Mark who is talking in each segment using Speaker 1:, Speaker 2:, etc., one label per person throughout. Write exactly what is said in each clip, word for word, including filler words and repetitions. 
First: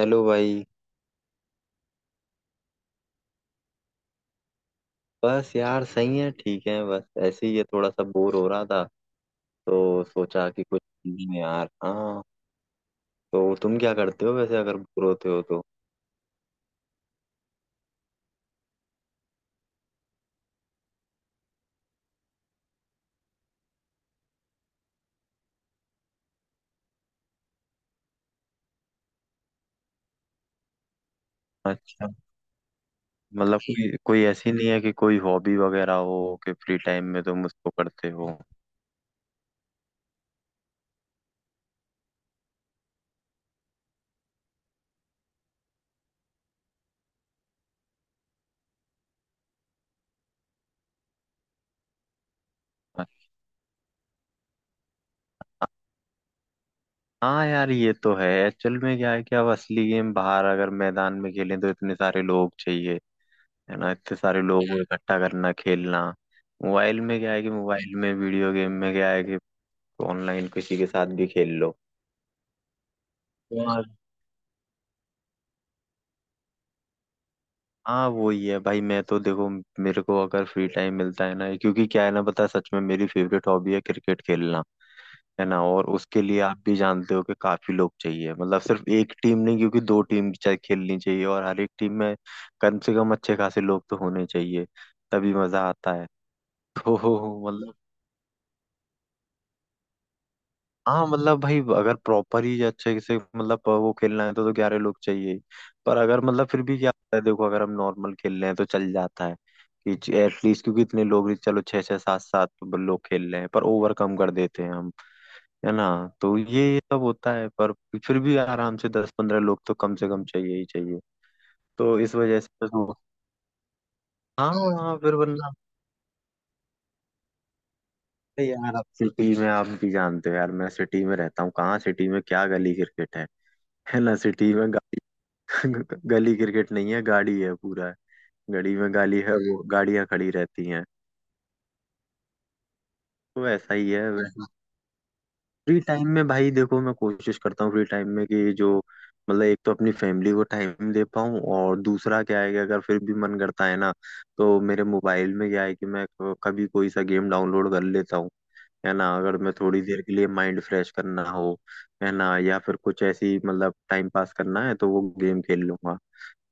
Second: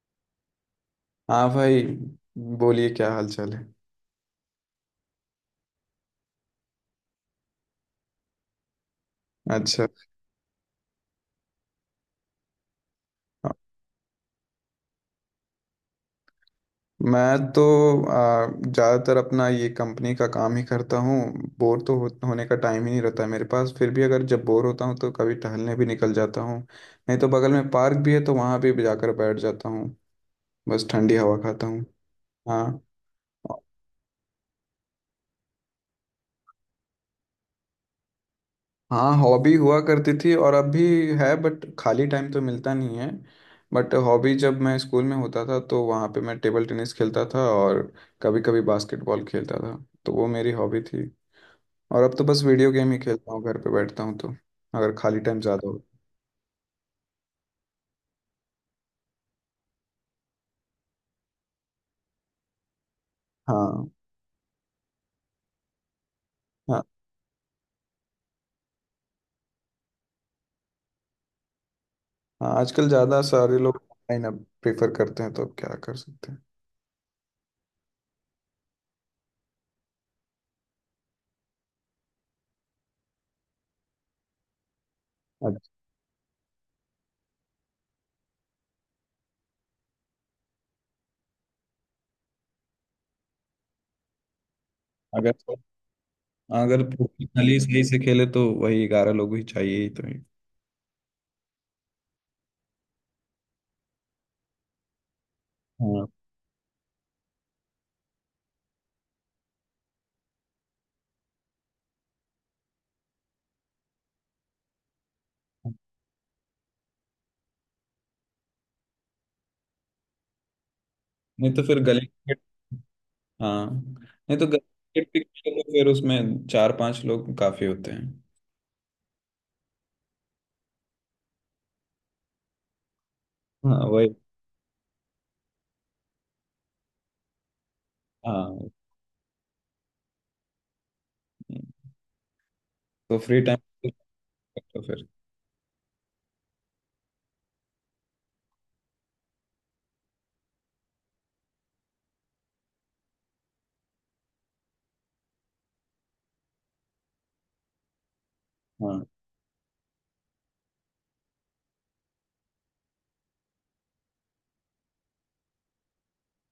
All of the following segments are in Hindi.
Speaker 1: चलो भाई।
Speaker 2: हाँ भाई। बोलिए, क्या हाल चाल है।
Speaker 1: बस यार सही है, ठीक है। बस ऐसे ही है, थोड़ा सा बोर हो रहा था
Speaker 2: अच्छा।
Speaker 1: तो सोचा कि कुछ नहीं है यार। हाँ, तो तुम क्या करते हो वैसे, अगर बोर होते हो तो?
Speaker 2: मैं तो आ, ज़्यादातर अपना ये कंपनी का काम ही करता हूँ। बोर तो हो, होने का टाइम ही नहीं रहता है मेरे पास। फिर भी अगर जब बोर होता हूँ तो कभी टहलने भी निकल जाता हूँ। नहीं तो बगल में पार्क भी है तो वहाँ भी जाकर बैठ जाता हूँ। बस ठंडी हवा खाता हूँ।
Speaker 1: अच्छा।
Speaker 2: हाँ।
Speaker 1: मतलब कोई कोई ऐसी नहीं है कि कोई हॉबी वगैरह हो कि फ्री टाइम में तुम उसको करते हो?
Speaker 2: हाँ हॉबी हुआ करती थी और अब भी है, बट खाली टाइम तो मिलता नहीं है। बट हॉबी, जब मैं स्कूल में होता था तो वहाँ पे मैं टेबल टेनिस खेलता था और कभी कभी बास्केटबॉल खेलता था। तो वो मेरी हॉबी थी। और अब तो बस वीडियो गेम ही खेलता हूँ घर पे। बैठता हूँ तो अगर खाली टाइम ज़्यादा हो।
Speaker 1: हाँ यार, ये तो है। एक्चुअल में क्या है कि अब असली गेम बाहर अगर मैदान में खेलें तो इतने सारे लोग चाहिए, है
Speaker 2: हाँ।
Speaker 1: ना। इतने सारे लोगों को इकट्ठा करना, खेलना।
Speaker 2: हाँ।
Speaker 1: मोबाइल में क्या है कि मोबाइल में वीडियो गेम में क्या है कि तो ऑनलाइन किसी के साथ भी खेल लो।
Speaker 2: हाँ आजकल ज़्यादा सारे लोग
Speaker 1: यार,
Speaker 2: ऑनलाइन अब प्रेफर करते हैं, तो अब क्या कर सकते हैं।
Speaker 1: हाँ वही है भाई। मैं तो देखो, मेरे को अगर फ्री टाइम मिलता है ना, क्योंकि क्या है ना, पता है, सच में मेरी फेवरेट हॉबी है क्रिकेट खेलना। है ना,
Speaker 2: अच्छा,
Speaker 1: और उसके लिए आप भी जानते हो कि काफी लोग चाहिए। मतलब सिर्फ एक टीम नहीं, क्योंकि दो टीम चाहे खेलनी चाहिए, और हर एक टीम में कम से कम अच्छे खासे लोग तो होने चाहिए।
Speaker 2: अगर
Speaker 1: तभी मजा आता है।
Speaker 2: अगर
Speaker 1: तो
Speaker 2: प्रोफेशनली
Speaker 1: मतलब
Speaker 2: सही से खेले तो वही ग्यारह लोग ही चाहिए ही, तो ही।
Speaker 1: हाँ, मतलब भाई, अगर प्रॉपर ही अच्छे से मतलब वो खेलना है तो तो ग्यारह लोग चाहिए ही। पर
Speaker 2: हाँ।
Speaker 1: अगर मतलब फिर भी क्या होता है, देखो, अगर हम नॉर्मल खेल रहे हैं तो चल जाता है कि एटलीस्ट, क्योंकि इतने लोग भी, चलो छः छः सात सात लोग खेल रहे हैं पर ओवर कम कर देते हैं हम, है ना। तो ये सब होता है। पर फिर भी आराम से दस पंद्रह लोग तो कम से कम चाहिए ही चाहिए।
Speaker 2: नहीं तो फिर
Speaker 1: तो
Speaker 2: गली
Speaker 1: इस
Speaker 2: क्रिकेट।
Speaker 1: वजह से तो
Speaker 2: हाँ। नहीं तो
Speaker 1: हाँ हाँ,
Speaker 2: गर्ल्स
Speaker 1: फिर
Speaker 2: पिक
Speaker 1: वरना
Speaker 2: तो फिर उसमें चार पांच लोग काफी होते हैं।
Speaker 1: अरे यार, आप सिटी में, आप भी जानते हो यार, मैं सिटी में रहता हूँ, कहाँ सिटी में क्या गली क्रिकेट है?
Speaker 2: हाँ
Speaker 1: है
Speaker 2: वही।
Speaker 1: ना, सिटी में ग- गली क्रिकेट नहीं है, गाड़ी है पूरा है।
Speaker 2: हाँ
Speaker 1: गली में गाली है, वो गाड़ियां खड़ी रहती हैं।
Speaker 2: तो फ्री
Speaker 1: तो
Speaker 2: टाइम,
Speaker 1: ऐसा ही है।
Speaker 2: तो फिर।
Speaker 1: फ्री टाइम में भाई, देखो मैं कोशिश करता हूँ फ्री टाइम में कि जो मतलब एक तो अपनी फैमिली को टाइम दे पाऊँ, और दूसरा क्या है कि अगर फिर भी मन करता है ना तो मेरे मोबाइल में क्या है कि मैं क- कभी कोई सा गेम डाउनलोड कर लेता हूँ, है
Speaker 2: हाँ
Speaker 1: ना। अगर मैं थोड़ी देर के लिए माइंड फ्रेश करना हो, है ना, या फिर कुछ ऐसी मतलब टाइम पास करना है तो वो गेम खेल लूंगा।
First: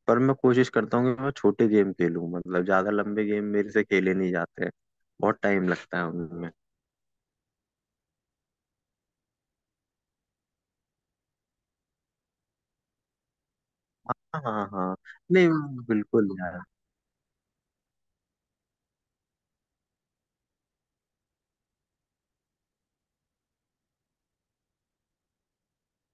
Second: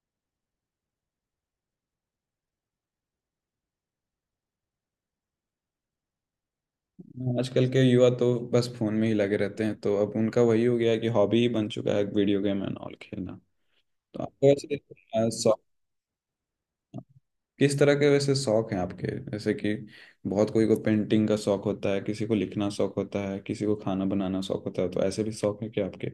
Speaker 1: पर मैं कोशिश करता हूँ कि मैं छोटे गेम खेलूँ, मतलब ज्यादा लंबे गेम मेरे से खेले नहीं जाते हैं, बहुत टाइम लगता है उनमें।
Speaker 2: आजकल के युवा तो बस फोन में ही लगे रहते हैं, तो अब उनका वही हो गया है कि हॉबी ही बन चुका है वीडियो गेम एंड ऑल खेलना। तो
Speaker 1: हाँ
Speaker 2: आपको
Speaker 1: हाँ
Speaker 2: वैसे
Speaker 1: हाँ,
Speaker 2: अ,
Speaker 1: नहीं
Speaker 2: शौक
Speaker 1: बिल्कुल यार।
Speaker 2: किस तरह के, वैसे शौक हैं आपके? जैसे कि बहुत कोई को पेंटिंग का शौक होता है, किसी को लिखना शौक होता है, किसी को खाना बनाना शौक होता है। तो ऐसे भी शौक है क्या आपके?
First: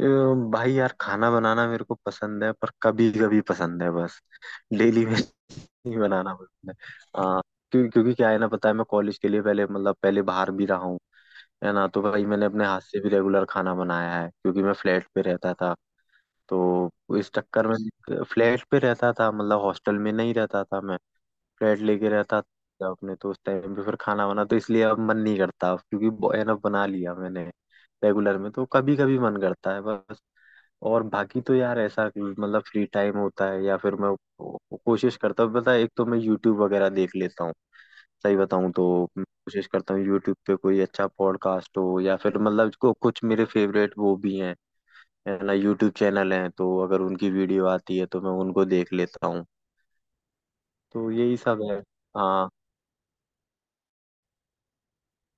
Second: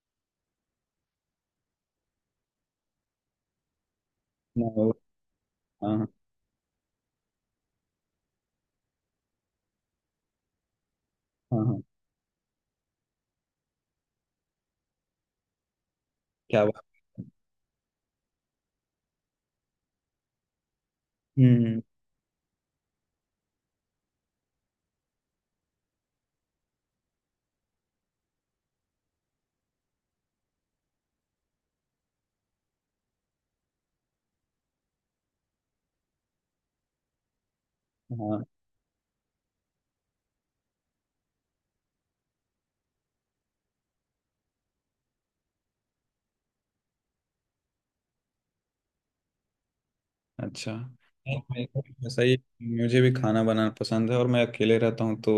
Speaker 1: अ, भाई यार, खाना बनाना मेरे को पसंद है, पर कभी कभी पसंद है बस।
Speaker 2: हाँ।
Speaker 1: डेली में नहीं
Speaker 2: हाँ।
Speaker 1: बनाना पसंद है। हाँ। क्यों, क्योंकि क्या है ना, पता है, मैं कॉलेज के लिए पहले मतलब पहले बाहर भी रहा हूँ,
Speaker 2: हाँ।
Speaker 1: है
Speaker 2: हाँ,
Speaker 1: ना। तो भाई मैंने अपने हाथ से भी रेगुलर खाना बनाया है, क्योंकि मैं फ्लैट पे रहता था।
Speaker 2: क्या बात।
Speaker 1: तो इस चक्कर में फ्लैट पे रहता था, मतलब हॉस्टल में नहीं रहता था मैं,
Speaker 2: हम्म
Speaker 1: फ्लैट
Speaker 2: हम्म।
Speaker 1: लेके रहता था अपने। तो उस टाइम पे फिर खाना वाना तो इसलिए अब मन नहीं करता अब, क्योंकि एनफ बना लिया मैंने। रेगुलर में तो कभी कभी मन करता है बस। और बाकी तो यार ऐसा कि मतलब फ्री टाइम होता है या फिर मैं को- कोशिश करता हूँ, पता है, एक तो मैं यूट्यूब वगैरह देख लेता हूँ, सही
Speaker 2: हाँ।
Speaker 1: बताऊँ तो। कोशिश करता हूँ यूट्यूब पे कोई अच्छा पॉडकास्ट हो या फिर मतलब को कुछ मेरे फेवरेट वो भी हैं, है ना, यूट्यूब चैनल हैं, तो अगर उनकी वीडियो आती है तो मैं उनको देख लेता हूँ।
Speaker 2: अच्छा
Speaker 1: तो
Speaker 2: हाँ,
Speaker 1: यही सब
Speaker 2: मेरे
Speaker 1: है।
Speaker 2: को भी ऐसा ही
Speaker 1: हाँ
Speaker 2: है। मुझे भी खाना बनाना पसंद है और मैं अकेले रहता हूँ तो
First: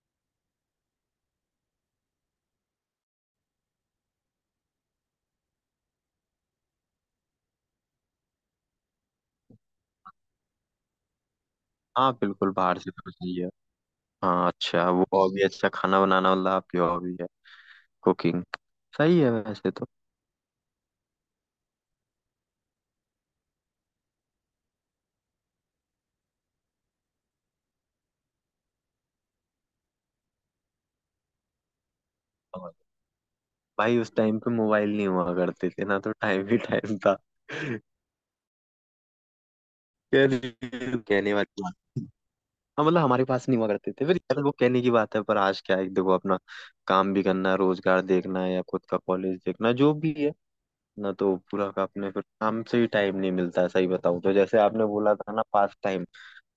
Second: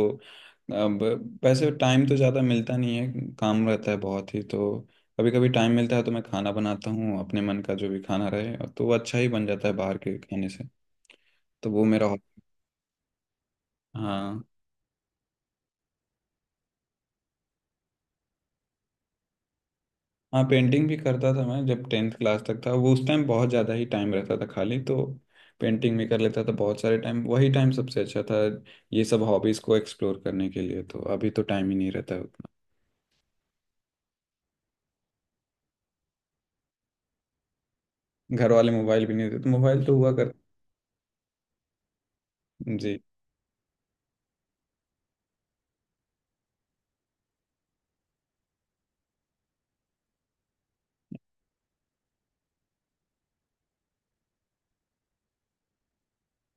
Speaker 2: अब, वैसे टाइम तो ज़्यादा मिलता नहीं है, काम रहता है बहुत ही, तो कभी कभी टाइम मिलता है तो मैं खाना बनाता हूँ अपने मन का जो भी खाना रहे। और तो वो अच्छा ही बन जाता है बाहर के खाने से। तो वो मेरा
Speaker 1: हाँ,
Speaker 2: हॉबी।
Speaker 1: बिल्कुल, बाहर से तो सही है।
Speaker 2: हाँ।
Speaker 1: हाँ अच्छा, वो हॉबी, अच्छा खाना बनाना मतलब आपकी हॉबी है, कुकिंग। सही है वैसे तो।
Speaker 2: हाँ पेंटिंग भी करता था मैं, जब टेंथ क्लास तक था वो उस टाइम बहुत ज़्यादा ही टाइम रहता था खाली, तो पेंटिंग भी कर लेता था बहुत सारे टाइम। वही टाइम सबसे अच्छा था ये सब हॉबीज़ को एक्सप्लोर करने के लिए। तो अभी तो टाइम ही नहीं रहता है उतना।
Speaker 1: और भाई, उस टाइम पे मोबाइल नहीं हुआ करते थे ना, तो टाइम ही टाइम था।
Speaker 2: घर वाले मोबाइल भी नहीं देते तो मोबाइल तो हुआ कर।
Speaker 1: कहने कहने वाली बात, हाँ
Speaker 2: जी।
Speaker 1: मतलब हमारे पास नहीं हुआ करते थे फिर यार, वो कहने की बात है। पर आज क्या है कि देखो, अपना काम भी करना है, रोजगार देखना है या खुद का कॉलेज देखना, जो भी है ना, तो पूरा का अपने फिर काम से ही टाइम नहीं मिलता है, सही बताऊं तो। जैसे आपने बोला था ना पास टाइम,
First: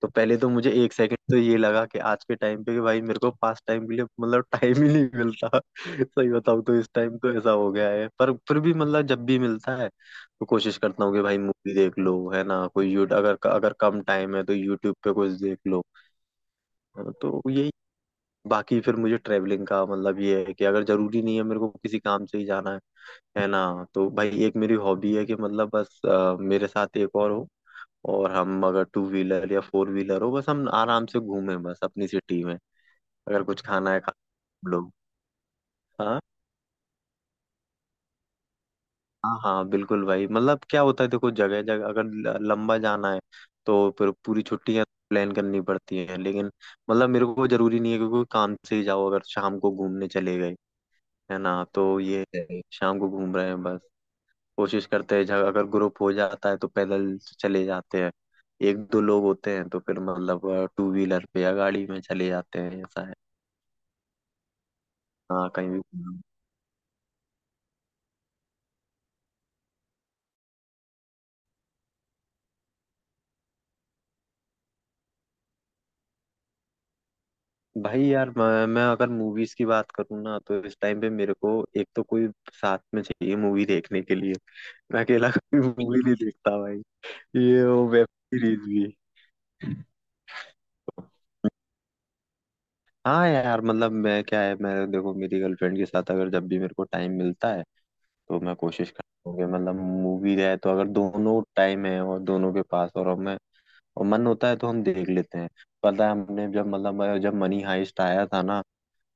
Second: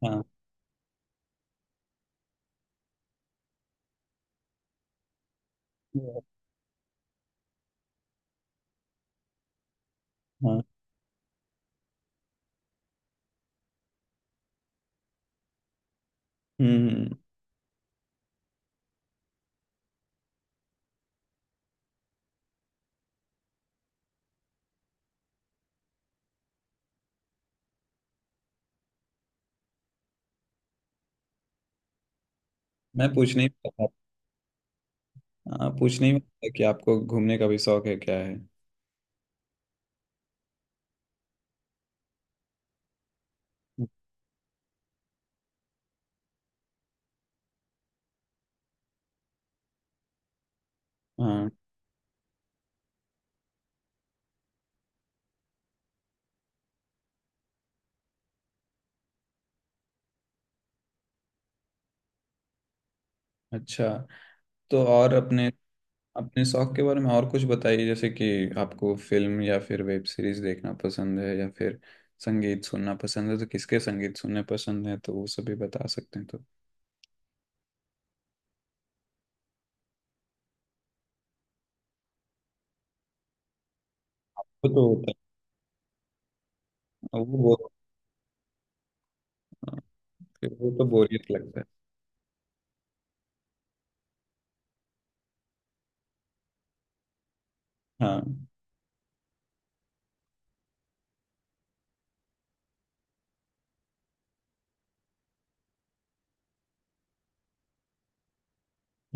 Speaker 1: तो
Speaker 2: हाँ।
Speaker 1: पहले तो मुझे एक सेकंड तो ये लगा कि आज के टाइम पे कि भाई मेरे को पास टाइम के लिए मतलब टाइम ही नहीं मिलता। सही बताऊं तो इस टाइम तो ऐसा हो गया है, पर फिर भी मतलब जब भी मिलता है तो
Speaker 2: हाँ।
Speaker 1: कोशिश करता हूँ कि भाई मूवी देख लो, है ना, कोई यूट, अगर अगर कम टाइम है तो यूट्यूब पे कुछ देख लो।
Speaker 2: हम्म हम्म।
Speaker 1: तो यही। बाकी फिर मुझे ट्रेवलिंग का, मतलब ये है कि अगर जरूरी नहीं है मेरे को किसी काम से ही जाना है है ना, तो भाई एक मेरी हॉबी है कि मतलब बस अ, मेरे साथ एक और हो, और हम अगर टू व्हीलर या फोर व्हीलर हो, बस हम आराम से घूमें बस अपनी सिटी में।
Speaker 2: मैं
Speaker 1: अगर
Speaker 2: पूछने ही
Speaker 1: कुछ
Speaker 2: वाला
Speaker 1: खाना है, खा हम लोग।
Speaker 2: था। हाँ, पूछने ही
Speaker 1: हाँ
Speaker 2: वाला था कि आपको घूमने का भी शौक है क्या है।
Speaker 1: हाँ, हाँ बिल्कुल भाई, मतलब क्या होता है, देखो, जगह जगह अगर ल- लंबा जाना है तो फिर पूरी छुट्टियां प्लान करनी पड़ती हैं, लेकिन मतलब मेरे को जरूरी नहीं है, क्योंकि काम से ही जाओ, अगर शाम को घूमने चले गए, है
Speaker 2: हाँ।
Speaker 1: ना, तो ये है, शाम को घूम रहे हैं बस। कोशिश करते हैं जहाँ- अगर ग्रुप हो जाता है तो पैदल चले जाते हैं, एक दो लोग होते हैं तो फिर मतलब टू व्हीलर पे या गाड़ी में चले जाते हैं, ऐसा है।
Speaker 2: अच्छा। तो और अपने,
Speaker 1: हाँ, कहीं भी।
Speaker 2: अपने शौक के बारे में और कुछ बताइए। जैसे कि आपको फिल्म या फिर वेब सीरीज देखना पसंद है या फिर संगीत सुनना पसंद है? तो किसके संगीत सुनने पसंद है तो वो सब भी बता सकते हैं तो।
Speaker 1: भाई यार, मैं, मैं अगर मूवीज की बात करूँ ना, तो इस टाइम पे मेरे को एक तो कोई साथ में चाहिए मूवी देखने के लिए।
Speaker 2: वो तो
Speaker 1: मैं
Speaker 2: होता
Speaker 1: अकेला कोई मूवी नहीं देखता भाई,
Speaker 2: है। वो
Speaker 1: ये
Speaker 2: बहुत।
Speaker 1: वो वेब सीरीज भी।
Speaker 2: हाँ, फिर वो तो बोरियत लगता है।
Speaker 1: हाँ यार, मतलब मैं क्या है, मैं देखो मेरी गर्लफ्रेंड के साथ अगर जब भी मेरे को टाइम मिलता है
Speaker 2: हाँ।
Speaker 1: तो मैं कोशिश करूँगी, मतलब मूवी है तो अगर दोनों टाइम है और दोनों के पास, और हमें और मन होता है, तो हम देख लेते हैं। पता है, हमने जब मतलब जब मनी हाइस्ट आया था ना,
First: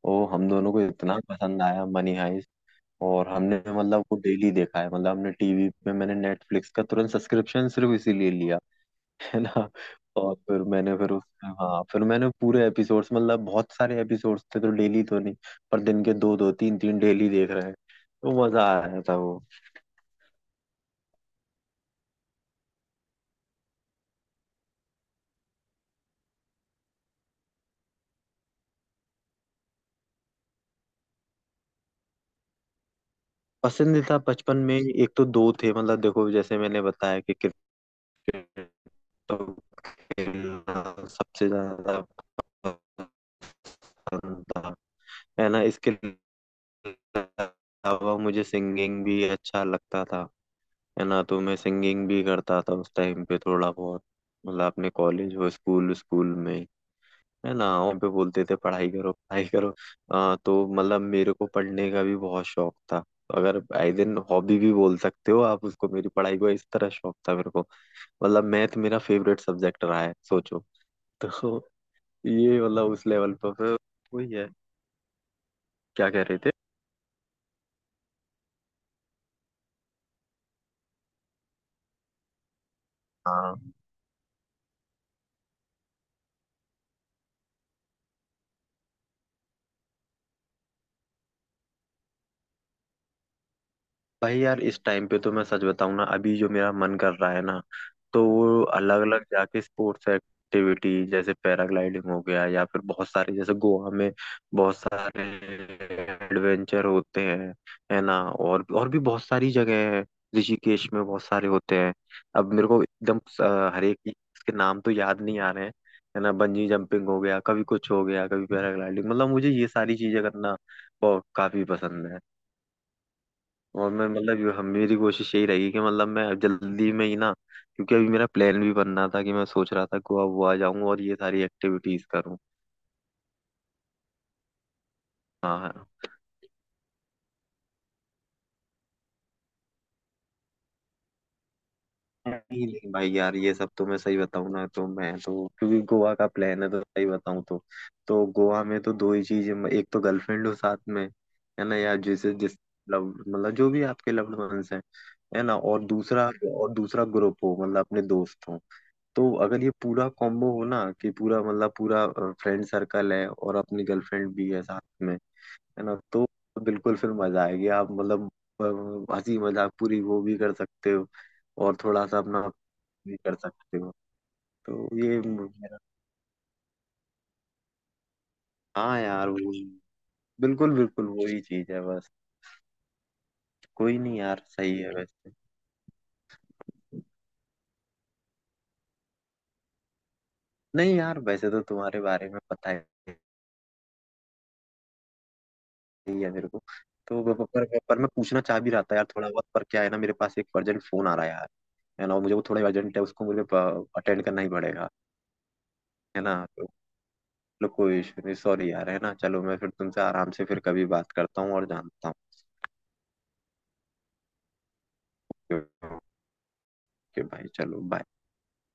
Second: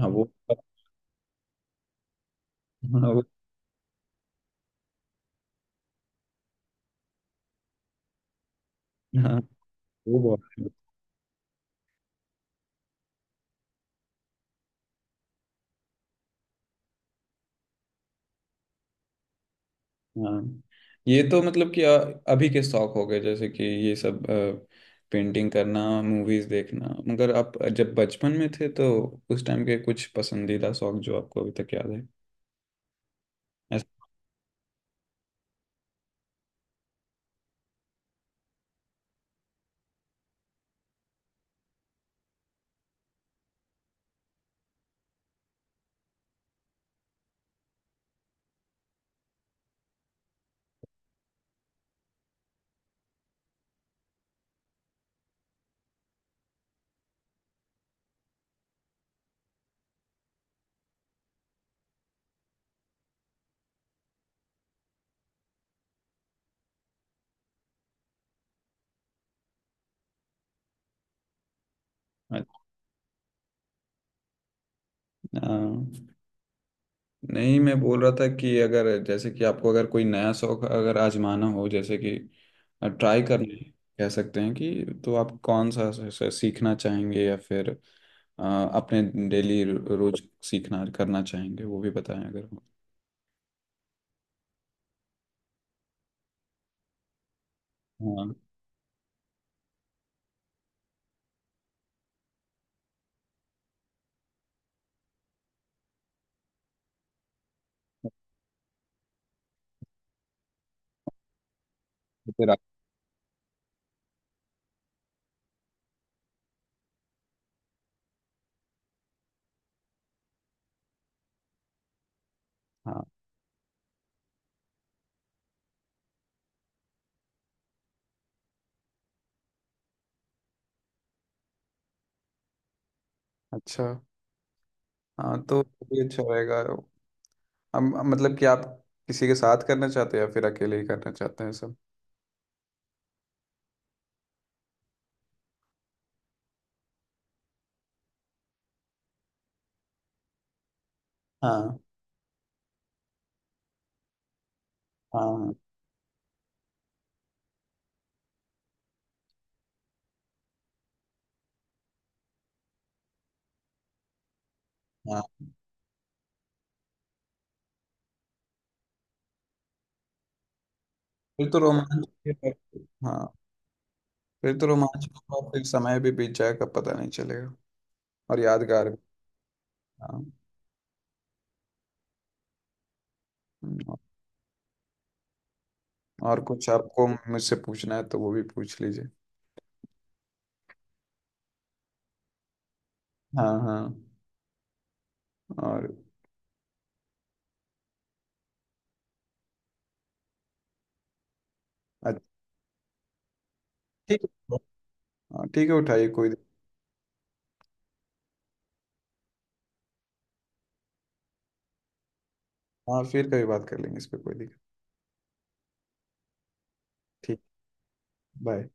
Speaker 2: हाँ
Speaker 1: वो
Speaker 2: वो
Speaker 1: हम
Speaker 2: तो।
Speaker 1: दोनों को इतना पसंद आया, मनी हाइस्ट।
Speaker 2: हाँ वो।
Speaker 1: और हमने मतलब वो डेली देखा है, मतलब हमने टीवी पे, मैंने नेटफ्लिक्स का तुरंत सब्सक्रिप्शन सिर्फ इसीलिए लिया।
Speaker 2: हाँ
Speaker 1: है ना,
Speaker 2: वो
Speaker 1: और फिर
Speaker 2: बहुत।
Speaker 1: मैंने फिर उस, हाँ फिर मैंने पूरे एपिसोड्स, मतलब बहुत सारे एपिसोड्स थे तो डेली तो नहीं, पर दिन के दो दो तीन तीन डेली देख रहे हैं। तो मजा आ रहा था वो।
Speaker 2: हाँ ये तो मतलब कि अ- अभी के शौक हो गए, जैसे कि ये सब पेंटिंग करना, मूवीज देखना। मगर आप जब बचपन में थे तो उस टाइम के कुछ पसंदीदा शौक जो आपको अभी तक याद है? ऐसा।
Speaker 1: पसंदीदा बचपन में एक, तो दो थे, मतलब देखो, जैसे मैंने बताया कि क्रिकेट, तो खेलना सबसे ज्यादा पसंद था। है ना, इसके अलावा मुझे सिंगिंग भी अच्छा लगता था, है ना, तो मैं सिंगिंग भी करता था उस टाइम पे थोड़ा बहुत। मतलब अपने कॉलेज और स्कूल स्कूल में, है ना, वहाँ पे बोलते थे पढ़ाई करो पढ़ाई करो। अ, तो मतलब मेरे को पढ़ने का भी बहुत शौक था, तो अगर आई दिन हॉबी भी बोल सकते हो आप उसको, मेरी पढ़ाई को इस तरह शौक था मेरे को। मतलब मैथ मेरा फेवरेट सब्जेक्ट रहा है, सोचो। तो ये मतलब उस लेवल पर फिर वही है।
Speaker 2: अ,
Speaker 1: क्या कह रहे थे?
Speaker 2: नहीं मैं बोल रहा था कि अगर, जैसे कि आपको अगर कोई नया शौक अगर आजमाना हो, जैसे कि ट्राई करने
Speaker 1: हाँ
Speaker 2: कह सकते हैं कि, तो आप कौन सा स- स- सीखना चाहेंगे? या फिर अ, अपने डेली, रोज सीखना करना चाहेंगे वो भी बताएं अगर हो।
Speaker 1: भाई यार, इस टाइम पे तो मैं सच बताऊं ना, अभी जो मेरा मन कर रहा है ना तो
Speaker 2: हाँ।
Speaker 1: वो अलग अलग जाके स्पोर्ट्स एक्टिविटी, जैसे पैराग्लाइडिंग हो गया, या फिर बहुत सारे, जैसे गोवा में बहुत सारे एडवेंचर होते हैं, है ना, और और भी बहुत सारी जगह है, ऋषिकेश में बहुत सारे होते हैं।
Speaker 2: तो फिर
Speaker 1: अब
Speaker 2: आप।
Speaker 1: मेरे को एकदम अ, हर एक के नाम तो याद नहीं आ रहे हैं, है ना, बंजी जंपिंग हो गया, कभी कुछ हो गया, कभी पैराग्लाइडिंग, मतलब मुझे ये सारी चीजें करना बहुत काफी पसंद है।
Speaker 2: हाँ।
Speaker 1: और मैं मतलब यो- हम, मेरी कोशिश यही रहेगी कि मतलब मैं जल्दी में ही ना, क्योंकि अभी मेरा प्लान भी बन रहा था कि मैं सोच रहा था गोवा वोवा जाऊं और ये सारी एक्टिविटीज करूं।
Speaker 2: अच्छा। हाँ
Speaker 1: हाँ
Speaker 2: तो
Speaker 1: हाँ,
Speaker 2: भी अच्छा रहेगा। हम मतलब कि आप किसी के साथ करना चाहते हैं या फिर अकेले ही करना चाहते हैं सब?
Speaker 1: नहीं नहीं भाई यार, ये सब तो मैं सही बताऊं ना, तो मैं तो क्योंकि गोवा का प्लान है तो सही बताऊं तो तो गोवा में तो दो ही चीज, एक तो गर्लफ्रेंड हो साथ में, है ना
Speaker 2: हाँ।
Speaker 1: यार, जिसे जिस लव मतलब जो भी आपके लव्ड वंस हैं, है
Speaker 2: हाँ।
Speaker 1: ना, और दूसरा, और दूसरा ग्रुप हो, मतलब अपने दोस्त हो। तो अगर ये पूरा कॉम्बो हो ना, कि पूरा मतलब पूरा फ्रेंड सर्कल है और अपनी गर्लफ्रेंड भी है साथ में,
Speaker 2: हाँ
Speaker 1: है ना, तो बिल्कुल फिर मजा आएगी आप मतलब, अ, हंसी मजाक पूरी वो भी कर सकते हो
Speaker 2: फिर तो
Speaker 1: और थोड़ा
Speaker 2: रोमांच।
Speaker 1: सा अपना भी
Speaker 2: हाँ
Speaker 1: कर सकते हो।
Speaker 2: फिर तो
Speaker 1: तो
Speaker 2: रोमांच
Speaker 1: ये
Speaker 2: होगा, फिर
Speaker 1: मेरा,
Speaker 2: समय भी बीत जाएगा पता नहीं चलेगा। और यादगार भी।
Speaker 1: हाँ यार वो
Speaker 2: हाँ।
Speaker 1: बिल्कुल बिल्कुल वही चीज है बस।
Speaker 2: हम्म,
Speaker 1: कोई नहीं यार, सही है वैसे।
Speaker 2: और कुछ आपको मुझसे पूछना है तो वो भी पूछ लीजिए।
Speaker 1: नहीं यार, वैसे तो तुम्हारे बारे में पता है,
Speaker 2: हाँ हाँ। और।
Speaker 1: यही है मेरे को। तो प- पर, पर मैं पूछना चाह भी रहा था यार थोड़ा बहुत, पर क्या है ना, मेरे पास एक अर्जेंट फोन आ रहा है यार, है ना, और
Speaker 2: अच्छा,
Speaker 1: मुझे वो थोड़ा अर्जेंट है, उसको मुझे
Speaker 2: ठीक
Speaker 1: अटेंड करना ही
Speaker 2: है।
Speaker 1: पड़ेगा।
Speaker 2: हाँ, ठीक है उठाइए,
Speaker 1: है
Speaker 2: कोई
Speaker 1: ना
Speaker 2: दिक्कत।
Speaker 1: तो लो, कोई इशू नहीं, सॉरी यार, है ना, चलो मैं फिर तुमसे आराम से फिर कभी बात करता हूँ और जानता हूँ।
Speaker 2: हाँ फिर कभी बात कर लेंगे, इस पे कोई दिक्कत।
Speaker 1: ओके
Speaker 2: ठीक।
Speaker 1: भाई, चलो, बाय।
Speaker 2: बाय।